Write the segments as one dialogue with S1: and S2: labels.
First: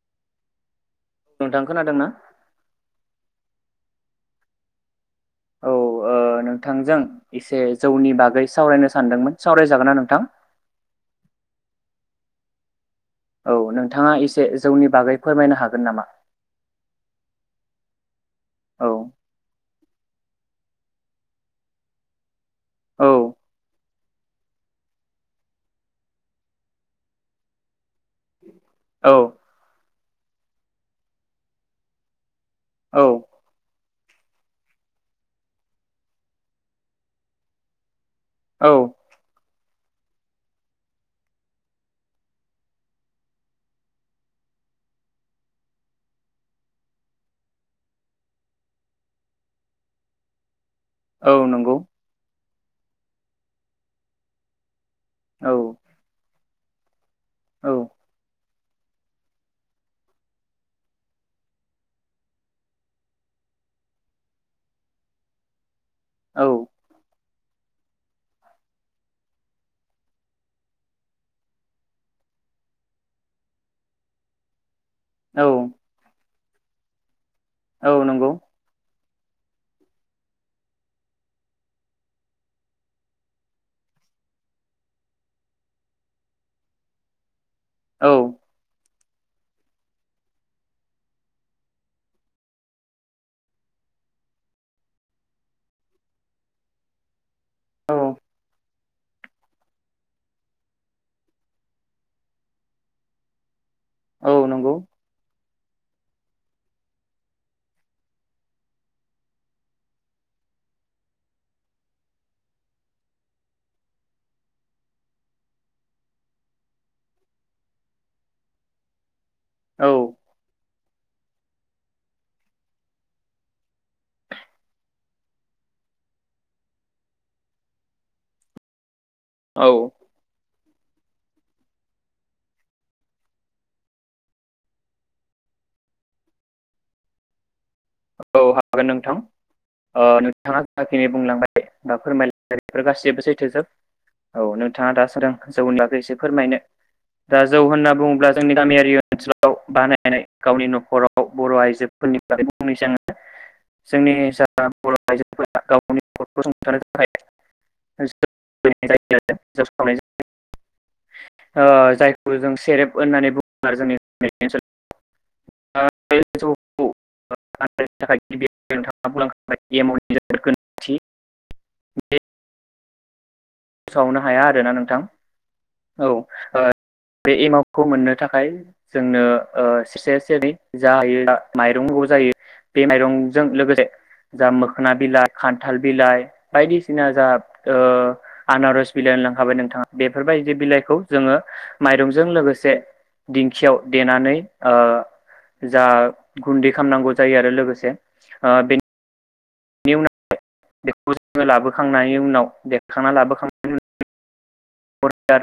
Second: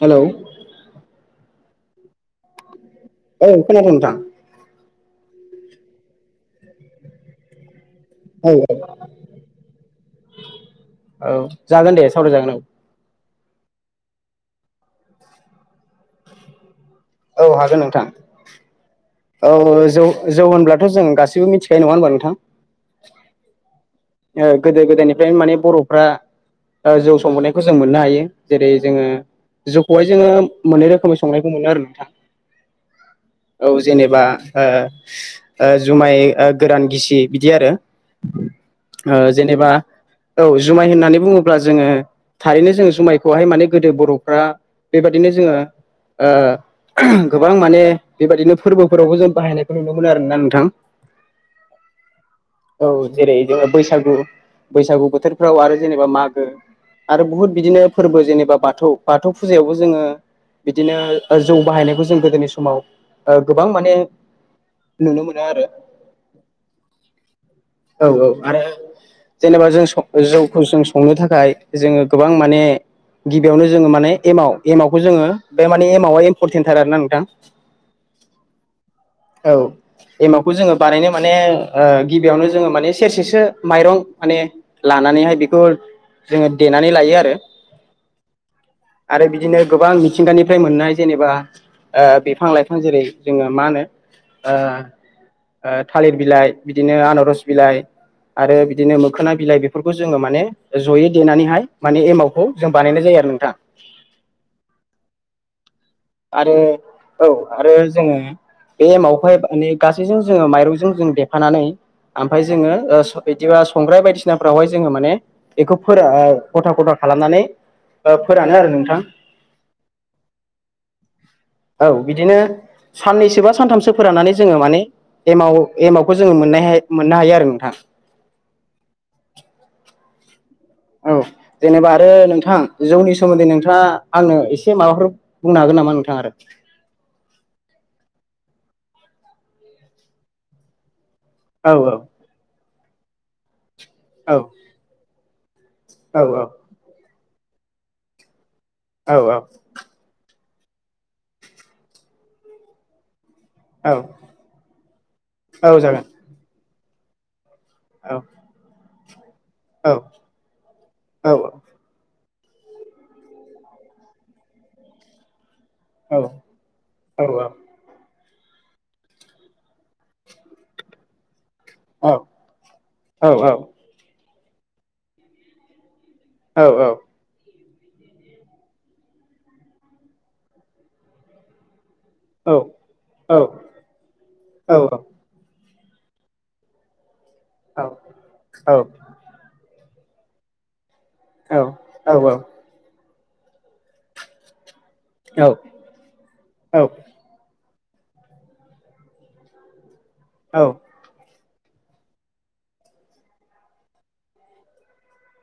S1: Hello?
S2: नोंथां खोनादोंना?
S1: औ खोनादों नोंथां।
S2: औ ओ नोंथांजों इसे जौनि बागै
S1: औ औ
S2: सावरायनो सानदोंमोन सावरायजागोनना नोंथां?
S1: औ जागोन दे सावराय जागोन औ।
S2: औ नोंथाङा इसे जौनि बागै फोरमायनो हागोन नामा?
S1: औ हागोन नोंथां।
S2: औ।
S1: औ जौ जौ होनब्लाथ' जों गासिबो मिथिखायो, नङा होनबा नोंथां?
S2: औ।
S1: ओ गोदो गोदायनिफ्रायनो माने बर'फ्रा ओ जौ संबोनायखौ जों मोननो हायो। जेरै जोङो
S2: औ
S1: जौखौहाय जोङो मोननै रोखोमै संनायखौ मोनो आरो नोंथां।
S2: औ।
S1: नेबा ओ ओ जुमाय ओ गोरान गिसि बिदि आरो।
S2: औ
S1: ओ जेनेबा औ जुमाय होननानै बुङोब्ला जोङो थारैनो जोंङो जुमायखौहाय माने गोदो बर'फ्रा बेबादिनो जोङो ओ गोबां माने बेबादिनो फोरबोफोरावबो जों बाहायनायखौ नुनो मोनो आरोना नोंथां।
S2: औ नंगौ।
S1: औ जेरै जोङो बैसागु, बैसागु
S2: औ
S1: बोथोरफ्राव आरो जेनेबा मागो। आरो बुहुत
S2: औ
S1: बिदिनो फोरबो जेनेबा बा थौ, बाथौ फुजायावबो जोङो बिदिनो जौ बाहायनायखौ जों गोदोनि समाव ओ गोबां माने नुनो मोनो आरो।
S2: औ।
S1: औ औ आरो जेनेबा जों स जौखौ जों संनो थाखाय जोङो गोबां माने गिबियावनो जोङो माने एमाव, एमावखौ जोङो
S2: औ
S1: बे माने एमवा एम्फरटेन्टथार आरोना नोंथां।
S2: औ नंगौ।
S1: औ एमावखौ जोङो बानायनो माने ओ गिबियावनो जोङो माने सेरसेसो माइरं माने लानानैहाय बेखौ जोङो देनानै लायो आरो।
S2: औ।
S1: आरो बिदिनो गोबां मिथिंगानिफ्राय मोननाय जेनेबा ओ बिफां लाइफां जेरै जोङो मा होनो ओ ओ थालिर बिलाइ, बिदिनो आनारस बिलाइ
S2: औ
S1: आरो बि दिनो मोखोना बिलाइ बेफोरखौ जोङो माने जयै देनानैहाय माने एमावखौ जों बानायनाय जायो आरो नोंथां।
S2: औ नंगौ।
S1: आरो औ आरो जोङो बे एमावखौहाय माने गासैजों जोङो माइरंजों जों देफानानै आमफाय जोङो ओ बिदिबा संग्राय बायदिसिनाफ्रावहाय जोङो माने बेखौ फोरा ओ खथा खथा खालामनानै ओ फोरानो आरो नोंथां।
S2: औ।
S1: औ बिदिनो साननैसो बा सानथामसो फोराननानै जोङो माने एमाव-एमवाखौ जोङो मोननायहाय मोननो हायो आरो नोंथां
S2: औ
S1: औ जेनेबा आरो नोंथां जौनि सोमोन्दै नोंथाङा आंनो एसे माबाफोर बुंनो हागोन नामा नोंथां आरो?
S2: [inaudible] औ हागोन नोंथां अ नोंथाङा जाखिनि बुंलांबाय दा फोरमायलाय बेफोर गासैबो सैथोजोब औ नोंथाङा दा सोरां जौनि बागै एसे फोरमायनो दा जौ होनना बुङोब्ला जोंनि गामियारि
S1: औ
S2: ओनसोलाव बानायनाय गावनि न'खराव बर' आइजोफोरनि बागै बुंनाय जागोन
S1: औ
S2: जोंनि जा बर' आइजोफोरा
S1: औ जागोन
S2: गावनिखौ संथानो थाखाय
S1: औ
S2: [unintelligible] खौ
S1: औ
S2: जों सेरेब
S1: औ
S2: होननानै बुङो [unintelligible] आरो जोंनि गामि ओनसोलाव
S1: औ औ
S2: [unintelligible] [unintelligible]
S1: औ औ औ
S2: फोसावनो हाया आरोना नोंथां
S1: औ औ
S2: खौ मोननो थाखाय जोंनो अ सेरसे सेरनै जायो माइरं जायो बे माइरंजों
S1: औ
S2: लोगोसे जा मोखोना बिला खान थाल बिलाइ बायदिसिना जा अ आनारस बिलाइ होन लांखाबाय नोंथाङा बेफोरबाय दि बिलाइखौ जोङो माइरंजों लोगोसे दिंखियाव देनानै अ जा गुन्दै खामनांगौ जायो आरो लोगोसे अ बे नि उनाव बेखौ जोङो लाबोखांनायनि उनाव देखांनानै लाबोखांनायनि [unintelligible]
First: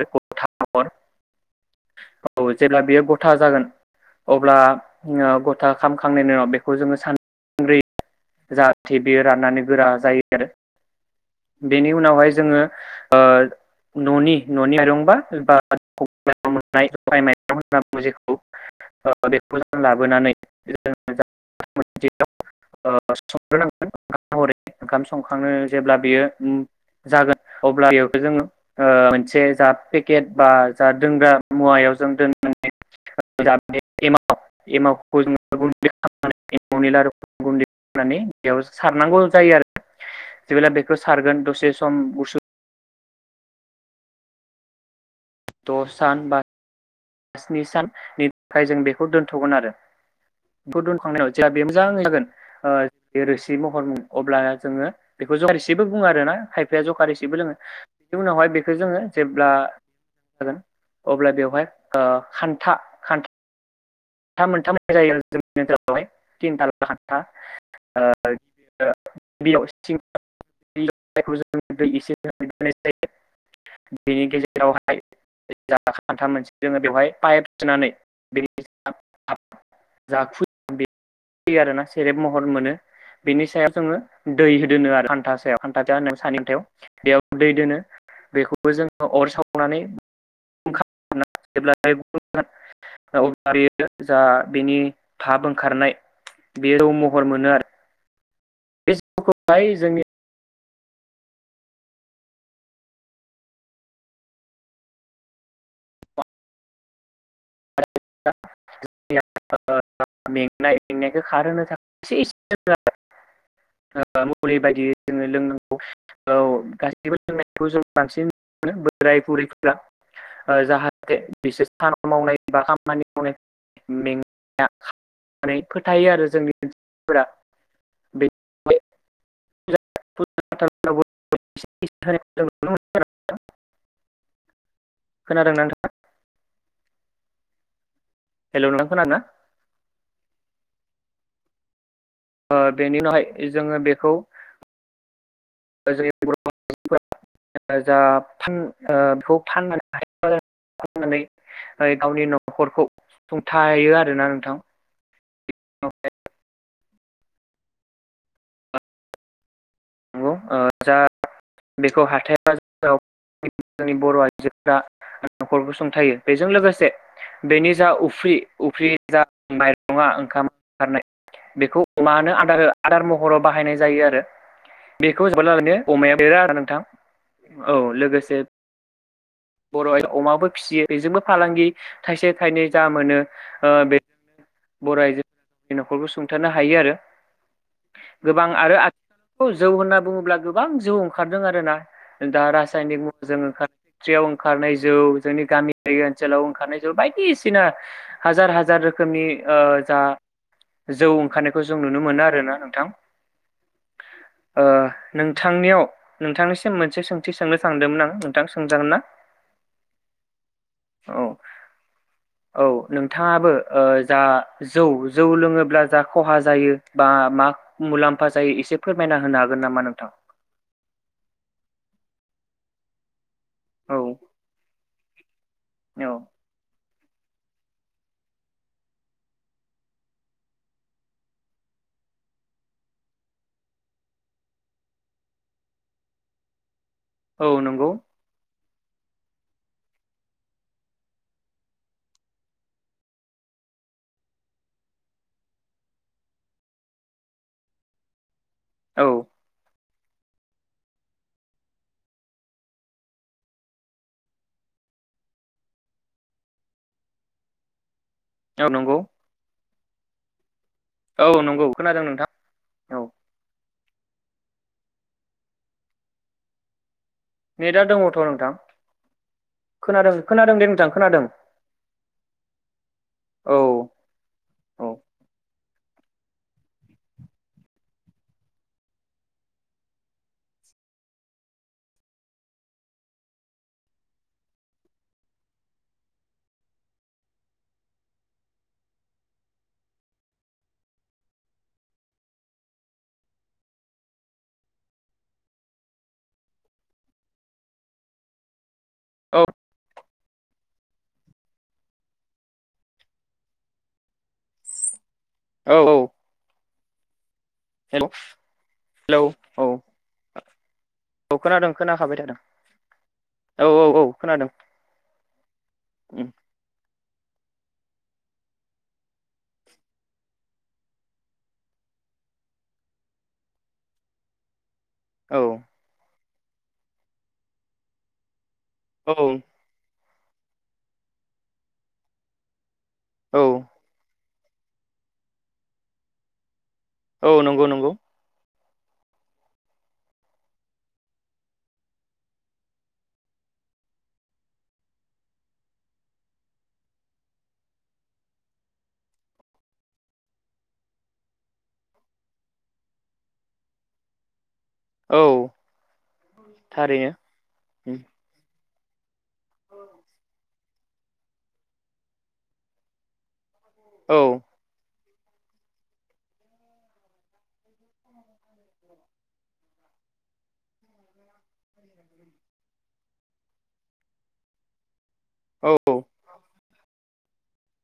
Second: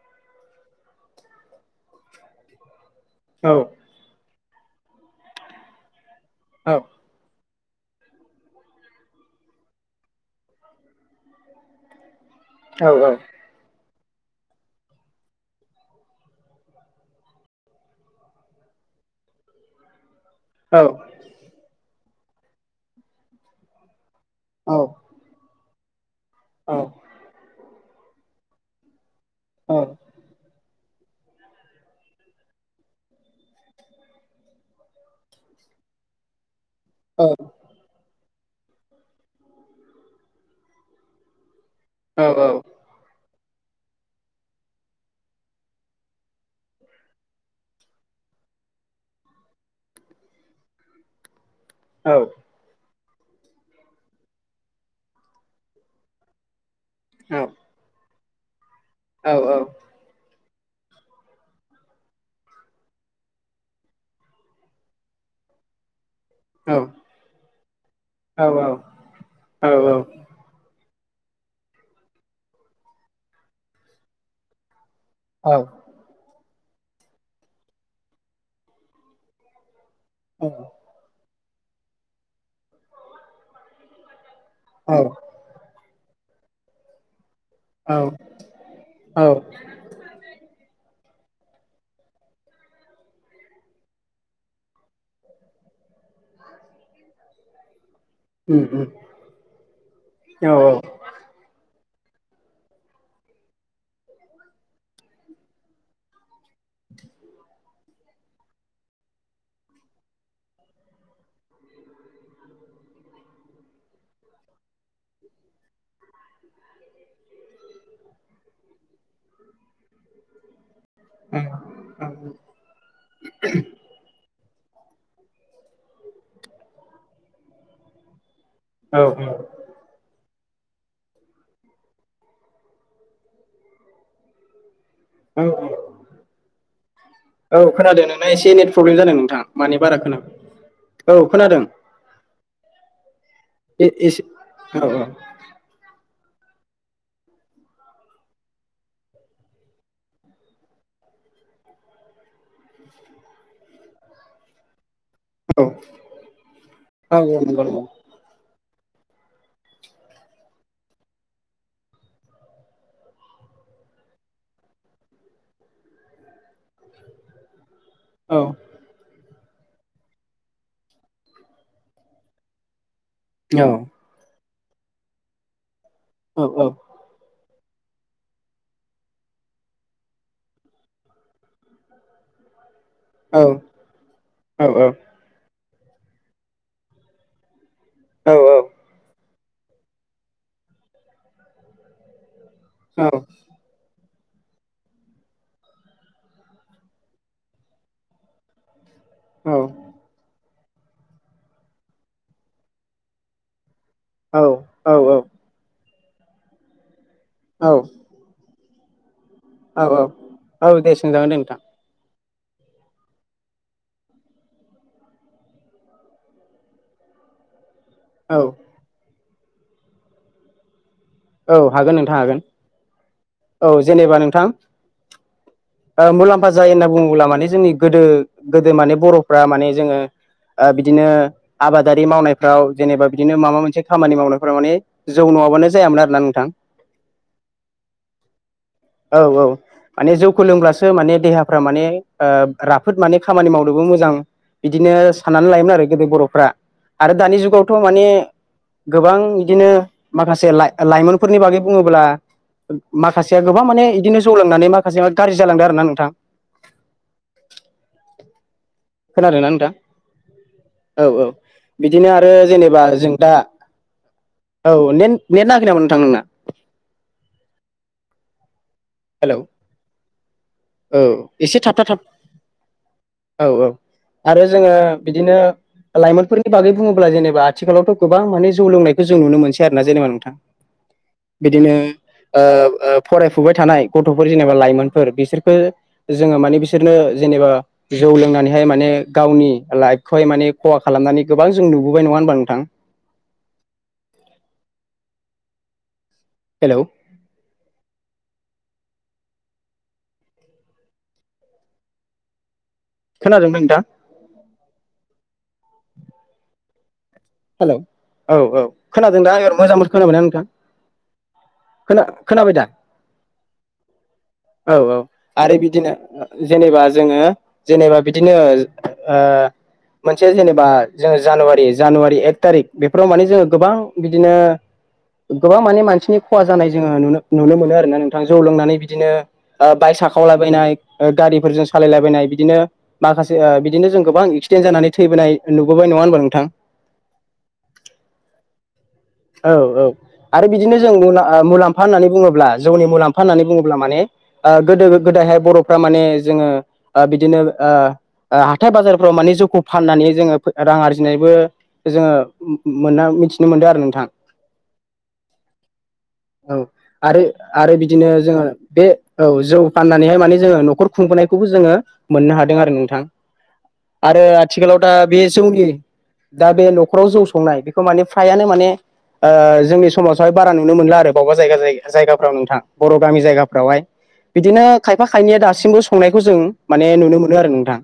S2: औ जेब्ला बियो गथा जागोन अब्ला अ गथा खामखांनायनि उनाव बेखौ जोङो सान दै जाहाथे बेयो राननानै गोरा जायो आरो बेनि उनावहाय जोङो ओ न'नि-न'नि माइरंबा बा [unintelligible] [unintelligible] [unintelligible] [unintelligible] ओंखाम महरै ओंखाम संखांनो जेब्ला बेयो उम जागोन अब्ला बेव जोङो ओ मोनसे जा पेकेट बा जा दोनग्रा मुवायाव जों दोननानै [unintelligible] [unintelligible] बेयाव सारनांगौ जायो आरो जेब्ला बेखौ सारगोन दसे सम गुसु द सान बा स्नि साननि थाखाय जों बेखौ दोनथ'गोन आरो बेखौ दोनखांनायाव जा बे मोजां जागोन ओ बे रोसि महरमोन अब्ला जोङो बेखौ जखारसेबो बुङो आरो ना खायफाया जखा रोसिबो लोङो बिनि उनावहाय बेखौ जोङो जेब्ला जागोन अब्ला बेवहाय ओ खान्था खान [unintelligible] [unintelligible]
S1: औ औ
S2: [unintelligible]
S1: औ
S2: बेनि गेजेरावहाय [unintelligible] जा फुद बे आरोना सेरेब महर मोनो बेनि सायाव जोङो दै
S1: औ
S2: होदोनो आरो हान्थासायाव हानथा [unintelligible] सानैथायाव बेयाव दै दोनो
S1: औ
S2: बेखौबो जोङो अर सावनानै [inaudible] अब्ला बेयो जा बेनि थाब ओंखारनाय बे रौ महर मोनो आरो।
S1: उम उम
S2: बे जौखौहाय जोंनि
S1: औ औ। [inaudible]
S2: [inaudible] [inaudible] मलि बायदियै जोङो लोंनांगौ औ गासैबो जों बांसिन बोराय बुरैफोरा जाहाथे बिसोर सान मावनाय बा खामानि मावनाय में नानै फोथायो आरो जोंनि ओनफोरा बे
S1: औ औ
S2: [inaudible]
S1: औ
S2: खोनादों
S1: औ
S2: नोंथां
S1: औ खोनादों नों एसे
S2: हेल'
S1: नेट
S2: नोंथां
S1: प्रब्लेम जादों
S2: खोनादोंना
S1: नोंथां मानि बारा खोनादों औ खोनादों
S2: ओ बेनि उनावहाय जोङो बेखौ
S1: एसे औ
S2: जा बेखौ ओ फाननानै हाय नानै गावनि न'खरखौ सुंथायो आरोना नोंथां
S1: औ औ औ नंगौ नंगौ
S2: नंगौ ओ जा बेखौ हाथाइ बाजाराव जोंनि बर' आइजोफोरा न'खर गसुंथायो बेजों लोगोसे बेनि जा उफ्रि उफ्रि जा माइरङा ओंखाम ओंखारनाय बेखौ अमानो आदार आदार महराव बाहायनाय जायो आरो बेखौ जबाय लानो अमाया देरा आरो नोंथां औ लोगोसे बर' अमाबो फिसियो बेजोंबो फालांगि थाइसे थाइनै जा मोनो ओ बेजोंनो बर' आइजोफोर न'खरखौ सुंथारानो हायो आरो गोबां आरो आथ जौ होन्ना बुङोब्ला गोबां जौ ओंखारदों आर ना दा रासायनिक मुलिजों ओंखार याव ओंखारनाय जौ जोंनि गामियारि ओनसोलाव ओंखारनाय जौ बायदिसिना हाजार हाजार रोखोम रोखोमनि ओ जा जौ ओंखारनायखौ जों नुनो मोनो आरोना नोंथां ओ नोंथांनियाव नोंथांनिसिम मोनसे सोंथि सोंनो सानदोंमोन आं नोंथां सोंजागोन ना
S1: औ औ औ दे सोंजागोन दे नोंथां
S2: औ नोंथाङाबो ओ जा जौ जौ लोङोब्ला जा खहा जायो बा मा? मुलाम्फा
S1: औ
S2: जायो एसे फोरमायना होनो हागोन नामा नोंथां?
S1: औ हागोन नोंथां हागोन औ जेनेबा नोंथां। ओ
S2: औ
S1: मुलाम्फा जायो होनना बुङोब्ला माने जोंनि गोदो गोदो माने बर'फ्रा माने जोङो ओ बिदिनो आबादारि मावनायफ्राव जेनेबा बिदिनो माबा मोनसे खामानि मावनायफ्राव मानानि जौ नङाबानो जायामोन आरोना नोंथां
S2: औ नंगौ।
S1: औ औ। माने जौखौ लोंब्लासो माने देहाफ्रा माने ओ राफोद माने खामानि मावनोबो मोजां। बिदिनो साननानै लायोमोन आरो गोदो बर'फ्रा आरो दानि जुगावथ' माने
S2: औ
S1: गोबां बिदिनो माखासे लाइमोनफोरनि बागै बुङोब्ला माखासेया गोबां माने बिदिनो जौ लांनानै माखासे गाज्रि जालांदों आरो ना नोंथां।
S2: [inaudible] औ नंगौ
S1: खोनादोंना नोंथां? औ औ
S2: नंगौ खोनादों
S1: बिदिनो
S2: नोंथां
S1: आरो जेनेबा
S2: औ
S1: जों दा औ ने नेट नाङाखै नामा नोंथां नोंना?
S2: नेटआ दङथ' नोंथां
S1: हेलौ
S2: खोनादों खोनादों दे नोंथां
S1: औ
S2: खोनादों
S1: एसे थाबथा थाब औ औ आरो जोङो
S2: औ
S1: बिदिनो लाइमोनफोरनि बागै बुङोब्ला जेनेबा आथिखालावथ' गोबां माने जौ लोंनायखौ जों नुनो मोनसै आरो ना जेनेबा नोंथां। बिदिनो ओ ओ फरायफुबाय थानाय गथ'फोर जेनेबा लाइमोनफोर बिसोर [inaudible] जोङो माने बिसोरनो जेनेबा जौ लोंनानैहाय माने गावनि लाइफखौहाय माने खहा खालामनानै गोबां जों नुबोबाय नङा होनबा नोंथां।
S2: [inaudible]
S1: हेल'!
S2: औ।
S1: खोनादों नोंथां?
S2: औ औ।
S1: हेल'! औ औ
S2: हेलौ
S1: खोनादोंदा [inaudible]
S2: औ
S1: मोजां खोनाबायना नोंथां?
S2: औ खोनादों
S1: खोना
S2: खोनाखाबाय थादों।
S1: खोनाबाय दा
S2: औ औ औ खोनादों
S1: औ औ आरो बिदिनो
S2: उम
S1: जेनेबा जोङो जेनेबा बिदिनो ओ मोनसे जेनेबा जोङो जानुवारि जानुवारि एक थारिख बेफोराव माने जोङो गोबां बिदिनो
S2: औ
S1: गोबां माने मानसिनि खहा जानाय जोङो नुनो मोनो आरोना नोंथां जौ लोंनानै बिदिनो
S2: औ
S1: ओ बाइक साखाव वलायबायनाय ओ गारिफोरजों सालायलायबायनाय बिदिनो माखासे
S2: औ
S1: ओ बिदिनो जों गोबां एक्सिडेन्ट जानानै थैबोनाय नुबोबाय नङा होनबा नोंथां
S2: औ नंगौ नंगौ
S1: औ औ आरो बिदिनो जों ओ मुलाम्फा होननानै बुङोब्ला जौनि मुलाम्फा होननानै बुङोब्ला माने ओ गोदो गोदायहाय बर'फ्रा माने जोङो ओ बिदिनो ओ ओ हाथाय बाजारफोराव माने जौखौ फाननानै जोङो रां आरजिनायबो जोङो मोन मिथिनो मोनदों आरो नोंथां
S2: औ
S1: औ
S2: थारैनो
S1: आरो आरो
S2: उम
S1: बिदिनो जोङो बे औ जौ फाननानैहाय माने जोङो न'खर खुंबोनायखौबो जोङो मोननो हादों आरो नोंथां
S2: [inaudible]
S1: आरो आथिखालाव दा बे जौनि दा बे न'खराव जौ संनाय बेखौ माने फ्रायानो माने ओ जोंनि समाजावहाय बारा नुनो मोनला आरो, बबेबा जायगा जायगाफ्राव नोंथां बर' गामि जायगाफ्रावहाय बिदिनो खाय फा खायनैया
S2: औ
S1: दासिमबो संनायखौ जों माने नुनो मोनो आरो नोंथां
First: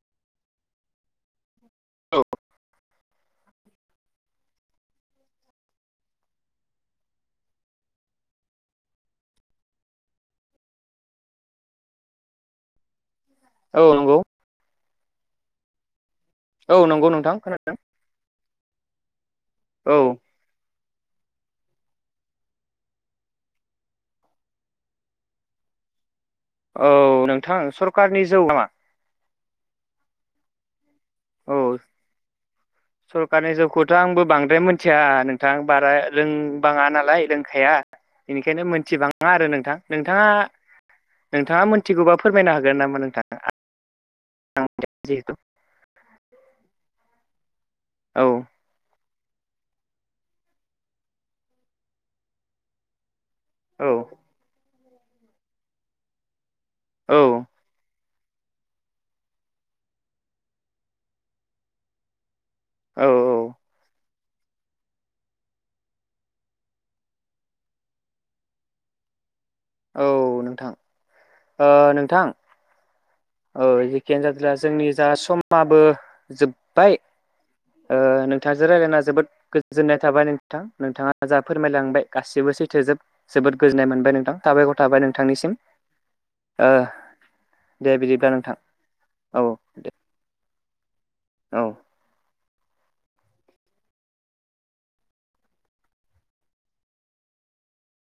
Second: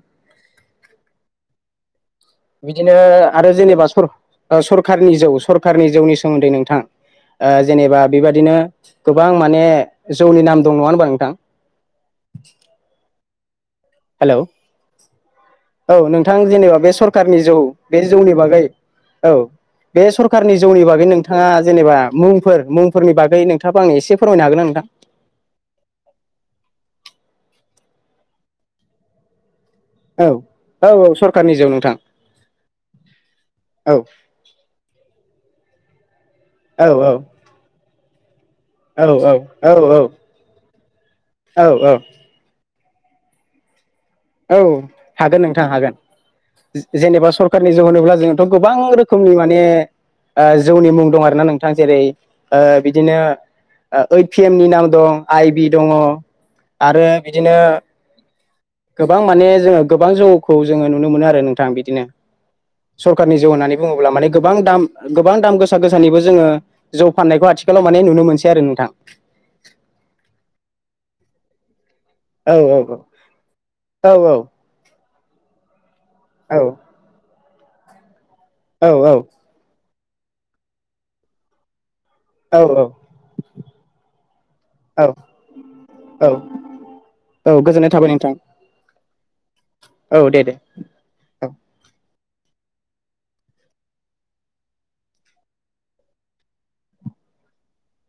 S2: औ
S1: बिदिनो आरो जेनेबा सर सरखारनि जौ सरखारनि जौनि सोमोन्दै नोंथां ओ जेनेबा बेबादिनो गोबां माने जौनि नाम दं नङा होनबा नोंथां [inaudible]
S2: औ नंगौ।
S1: हेलौ औ नोंथां
S2: औ
S1: जेनेबा बे
S2: नंगौ नोंथां
S1: सरखारनि जौ
S2: खोनादों
S1: बे जौनि बागै औ
S2: औ
S1: बे सरखारनि जौनि बागै नोंथाङा जेनेबा मुंफोर मुंफोरनि बागै नोंथाङाबो आंनो एसे फोरमायनो हागोन ना नोंथां?
S2: औ नोंथां सरकारनि जौ नामा
S1: औ औ औ सरखारनि जौ
S2: औ
S1: नोंथां।
S2: सरखारनि जौखौथ'
S1: औ
S2: आंबो बांद्राय मिथिया नोंथां बारा
S1: औ
S2: रोंबाङा नालाय लोंखाया बेनिखायनो
S1: औ
S2: मिथिबाङा
S1: औ
S2: आरो नोंथां, नोंथाङा नोंथाङा
S1: औ
S2: मिथिगौबा फोरमायनो हागोन नामा नोंथां?
S1: औ
S2: जिहेथु
S1: हागोन नोंथां हागोन। जेनेबा सरखारारनि जौ होनोब्ला
S2: औ
S1: जोंथ' गोबां रोखोम मनि माने ओ जौनि मुं दं आरोना नोंथां ओ जेरै बिदिनो
S2: औ
S1: ओइद पि एम नि नाम दं, आइ बि दङ आरो
S2: औ
S1: बिदिनो गोबां माने जोङो गोबां जौखौ जोङो नुनो मोनो आरो नोंथां बिदिनो
S2: औ
S1: सरखारनि जौ होननानैु बुङोब्ला माने गोबां दाम गोबां दाम गोसा गोसानिबो जोङो जौ फाननायखौ आथिखालाव माने नुनो मोनसै आरो नोंथां
S2: अ नों
S1: औ औ
S2: औ जेखियानो जादोला जोंनि जा समाबो
S1: औ
S2: जोबबाय ओ नोंथाजो
S1: औ
S2: रायलायना जोबोद गोजोननाय थाबाय नोंथां नोंथाङा जा फोरमायलांबाय
S1: औ
S2: गासिबो सैथो जोब जोबोद गोजोननाय मोनबाय नोंथां थाबायख'र
S1: औ
S2: थाबाय नोंथांनिसिम
S1: औ
S2: ओ
S1: औ गोजोननाय
S2: दे
S1: थाबाय नों-
S2: बिदिब्ला
S1: थां
S2: नोंथां औ
S1: औ दे दे
S2: औ